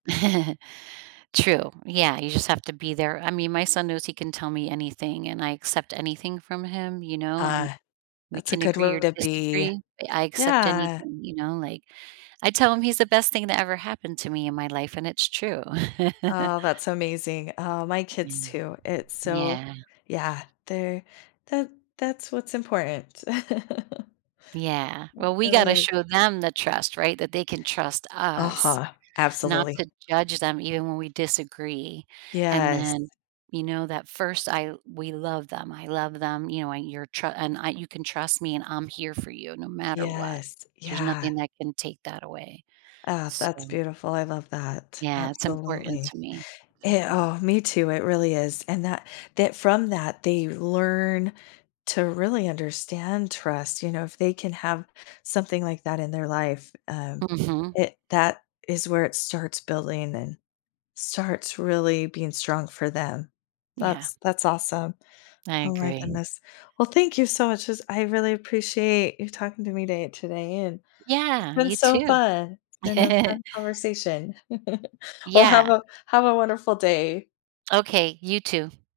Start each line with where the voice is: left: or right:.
right: True, yeah, you just have to be there, I mean, my son knows he can tell me anything, and I accept anything from him you know, I'm
left: Uh,
right: we
left: that's a
right: can
left: good
right: agree or
left: way to be,
right: disagree, but I accept
left: yeah.
right: anything you know, like, I tell him he's the best thing that ever happened to me in my life, and it's true.
left: Oh, that's amazing, oh, my kids
right: Yeah,
left: too, it's so
right: yeah.
left: yeah, they're that that's what's important, uh
right: Yeah, well, we
left: really
right: gotta
left: is.
right: show them the trust, right, that they can trust us,
left: Uh-huh,
right: not
left: absolutely.
right: to judge them even when we disagree, and
left: Yes.
right: then, you know, that 1st, I we love them, I love them, you know, and your tr and I you can trust me, and I'm here for you no matter what.
left: Yes,
right: There's
left: yeah.
right: nothing that can take that away,
left: Uh, that's
right: so
left: beautiful I love that,
right: Yeah, it's important
left: absolutely,
right: to me, it's
left: it
right: important.
left: oh, me too it really is, and that that from that, they learn to really understand trust, you know, if they can have something like that, in their life, um,
right: Mhm.
left: it that is where it starts building, and starts really being strong for them.
right: Yeah.
left: That's that's awesome,
right: I
left: oh my
right: agree.
left: goodness, well, thank you so much 'cause I really appreciate you talking to me day today, and it's
right: Yeah,
left: been
right: you
left: so
right: too.
left: fun, it's been a fun conversation. Well, have
right: Yeah.
left: a have a wonderful day.
right: Okay, you too.